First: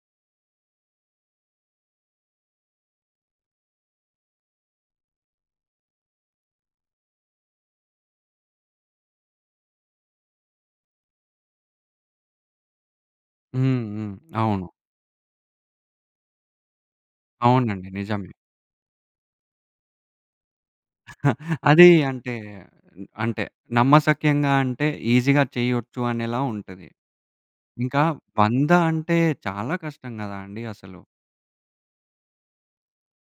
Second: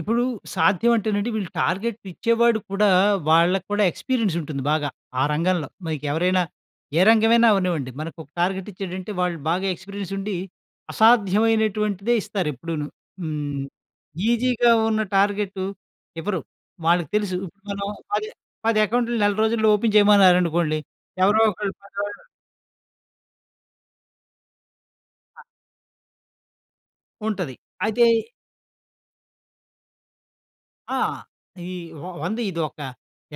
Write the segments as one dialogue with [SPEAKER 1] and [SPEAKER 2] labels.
[SPEAKER 1] ఇప్పుడు సాధ్యం అంటేనండి వీళ్ళు టార్గెట్ ఇచ్చేవాడు కూడా, వాళ్ళకి కూడా ఎక్స్‌పీరియన్స్ ఉంటుంది బాగా, ఆ రంగంలో. మీకు ఎవరైనా ఏ రంగమైనా అవ్వనివ్వండి. మనకు ఒక టార్గెట్ ఇచ్చాడంటే, వాళ్ళు బాగా ఎక్స్‌పీరియన్స్ ఉండి, అసాధ్యమైనటువంటిదే ఇస్తారు ఎప్పుడూనూ. హ్మ్.
[SPEAKER 2] హ్మ్. హ్మ్.
[SPEAKER 1] ఈసీగా
[SPEAKER 2] అవును.
[SPEAKER 1] ఉన్న టార్గెటు ఇవ్వరు. వాళ్ళకి తెలుసు. ఇప్పుడు మనం
[SPEAKER 2] అవునండి
[SPEAKER 1] పది
[SPEAKER 2] నిజమే.
[SPEAKER 1] పది అకౌంట్లు నెల రోజుల్లో ఓపెన్ చేయమన్నారనుకోండి, ఎవరో ఒకళ్ళు
[SPEAKER 2] అది
[SPEAKER 1] [unintelligible]
[SPEAKER 2] అంటే, అంటే నమ్మసక్యంగా అంటే
[SPEAKER 1] అ!
[SPEAKER 2] ఈజీగా చేయొచ్చు అనేలా ఉంటది.
[SPEAKER 1] ఉంటది.
[SPEAKER 2] ఇంకా
[SPEAKER 1] అయితే
[SPEAKER 2] 100 అంటే చాలా కష్టం కదా అండి
[SPEAKER 1] ఆ!
[SPEAKER 2] అసలు.
[SPEAKER 1] ఈ వ వంద ఇది ఒక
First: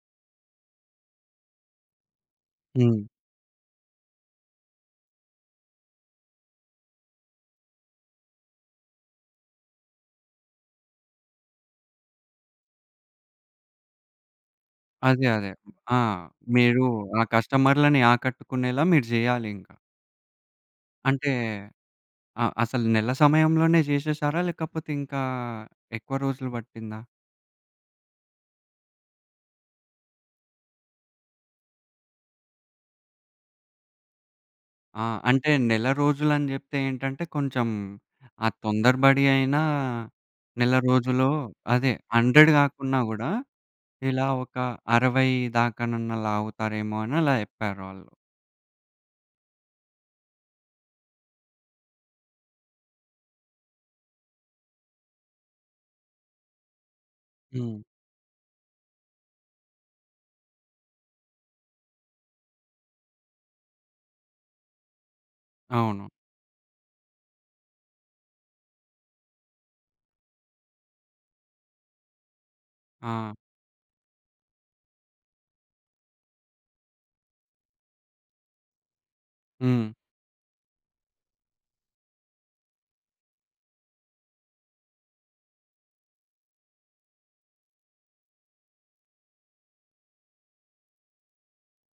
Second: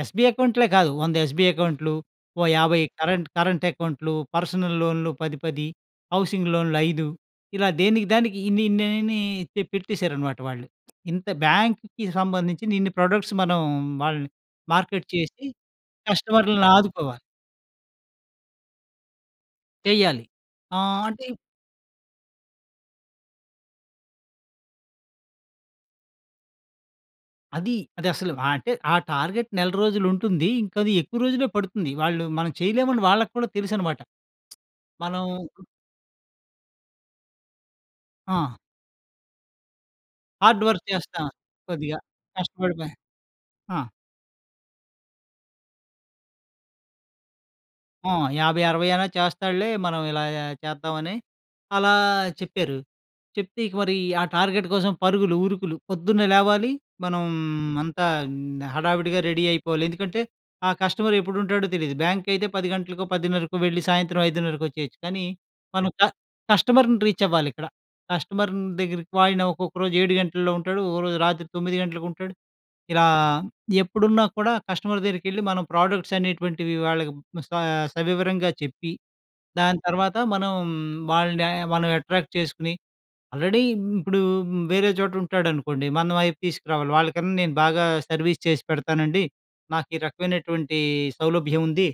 [SPEAKER 1] ఎస్బీఐ అకౌంట్లే కాదు, 100 ఎస్బీ అకౌంట్లు, ఓ 50
[SPEAKER 2] హ్మ్.
[SPEAKER 1] కరెంట్ కరెంట్ అకౌంట్లు, పర్సనల్ లోన్‌లు 10, 10, హౌసింగ్ లోన్‌లు 5. ఇలా దేనికి దానికి ఇన్ని ఇన్నన్ని పె పెట్టేశారనమాట వాళ్ళు. ఇంత బ్యాంక్‌కి సంబంధించిన ఇన్ని ప్రోడక్ట్స్ మనం, వాళ్ళని మార్కెట్
[SPEAKER 2] అదే,
[SPEAKER 1] చేసి
[SPEAKER 2] అదే. ఆ!
[SPEAKER 1] కస్టమర్లను
[SPEAKER 2] మీరు
[SPEAKER 1] ఆదుకోవాలి.
[SPEAKER 2] ఆ కస్టమర్లని ఆకట్టుకునేలా మీరు చెయ్యాలి ఇంకా.
[SPEAKER 1] చెయ్యాలి. ఆహ్, అంటే
[SPEAKER 2] అంటే, ఆహ్, అసలు నెల సమయంలోనే చేసేసారా? లేకపోతే ఇంకా ఎక్కువ రోజులు పట్టిందా?
[SPEAKER 1] అది. అది అసలు ఆహ్, అంటే ఆ టార్గెట్ నెల రోజులు ఉంటుంది. ఇంకా అది ఎక్కువ రోజులె పడుతుంది. వాళ్ళు మనం చేయలేం అని వాళ్ళకి కూడా తెలుసు అన్నమాట.
[SPEAKER 2] ఆ!
[SPEAKER 1] మనం
[SPEAKER 2] అంటే నెల రోజులు అని చెప్తే ఏంటంటే, కొంచెం, ఆ
[SPEAKER 1] ఆ!
[SPEAKER 2] తొందరబడి అయినా,
[SPEAKER 1] హార్డ్
[SPEAKER 2] నెల
[SPEAKER 1] వర్క్ చేస్తాం.
[SPEAKER 2] రోజులో అదే
[SPEAKER 1] కొద్దిగా
[SPEAKER 2] 100
[SPEAKER 1] కష్టపడిపోయి
[SPEAKER 2] కాకున్నా కూడా,
[SPEAKER 1] ఆ!
[SPEAKER 2] ఇలా ఒక 60 దాకనన్నా లాగుతారేమో అని అలా చెప్పారు వాళ్ళు.
[SPEAKER 1] ఆ! 50, 60 అయినా చేస్తాడులే, మనం ఇలా చేద్దామని, అలా చెప్పారు. చెప్తే ఇక మరి ఆ టార్గెట్ కోసం పరుగులు, ఉరుకులు పొద్దున్నే లేవాలి, మనం
[SPEAKER 2] హ్మ్.
[SPEAKER 1] అంతా హడావిడిగా రెడీ అయిపోవాలి. ఎందుకంటే ఆ కస్టమర్ ఎప్పుడు ఉంటాడో తెలీదు. బ్యాంక్ అయితే 10 గంటలకో, పదిన్నరకో వెళ్లి సాయంత్రం ఐదున్నరకి వచ్చేయొచ్చు. కానీ మనం క
[SPEAKER 2] అవును.
[SPEAKER 1] కస్టమర్‌ని రీచ్ అవ్వాలి ఇక్కడ. కస్టమర్ దగ్గరకి ఆయన ఒక్కొక్క రోజు 7 గంటల్లో ఉంటాడు, ఒక రోజు రాత్రి 9 గంటలకు ఉంటాడు. ఇలా
[SPEAKER 2] ఆ!
[SPEAKER 1] ఎప్పుడున్నా కూడా కస్టమర్ దగ్గరికెళ్లి మనం ప్రోడక్ట్స్ అనేటువంటివి వాళ్ళకి స సవివరంగా చెప్పి, దాని
[SPEAKER 2] హ్మ్.
[SPEAKER 1] తర్వాత మనం, వాళ్ళని మనం అట్రాక్ట్ చేసుకొని, ఆల్రెడీ ఇ ఇప్పుడు వేరే చోట ఉంటాడనుకోండి, మన వైపు తీసుకురావాలి. వాళ్ళకన్నా నేను బాగా సర్వీస్ చేసి పెడతానండి, నాకు ఈ రకమైనటువంటి సౌలభ్యం ఉంది.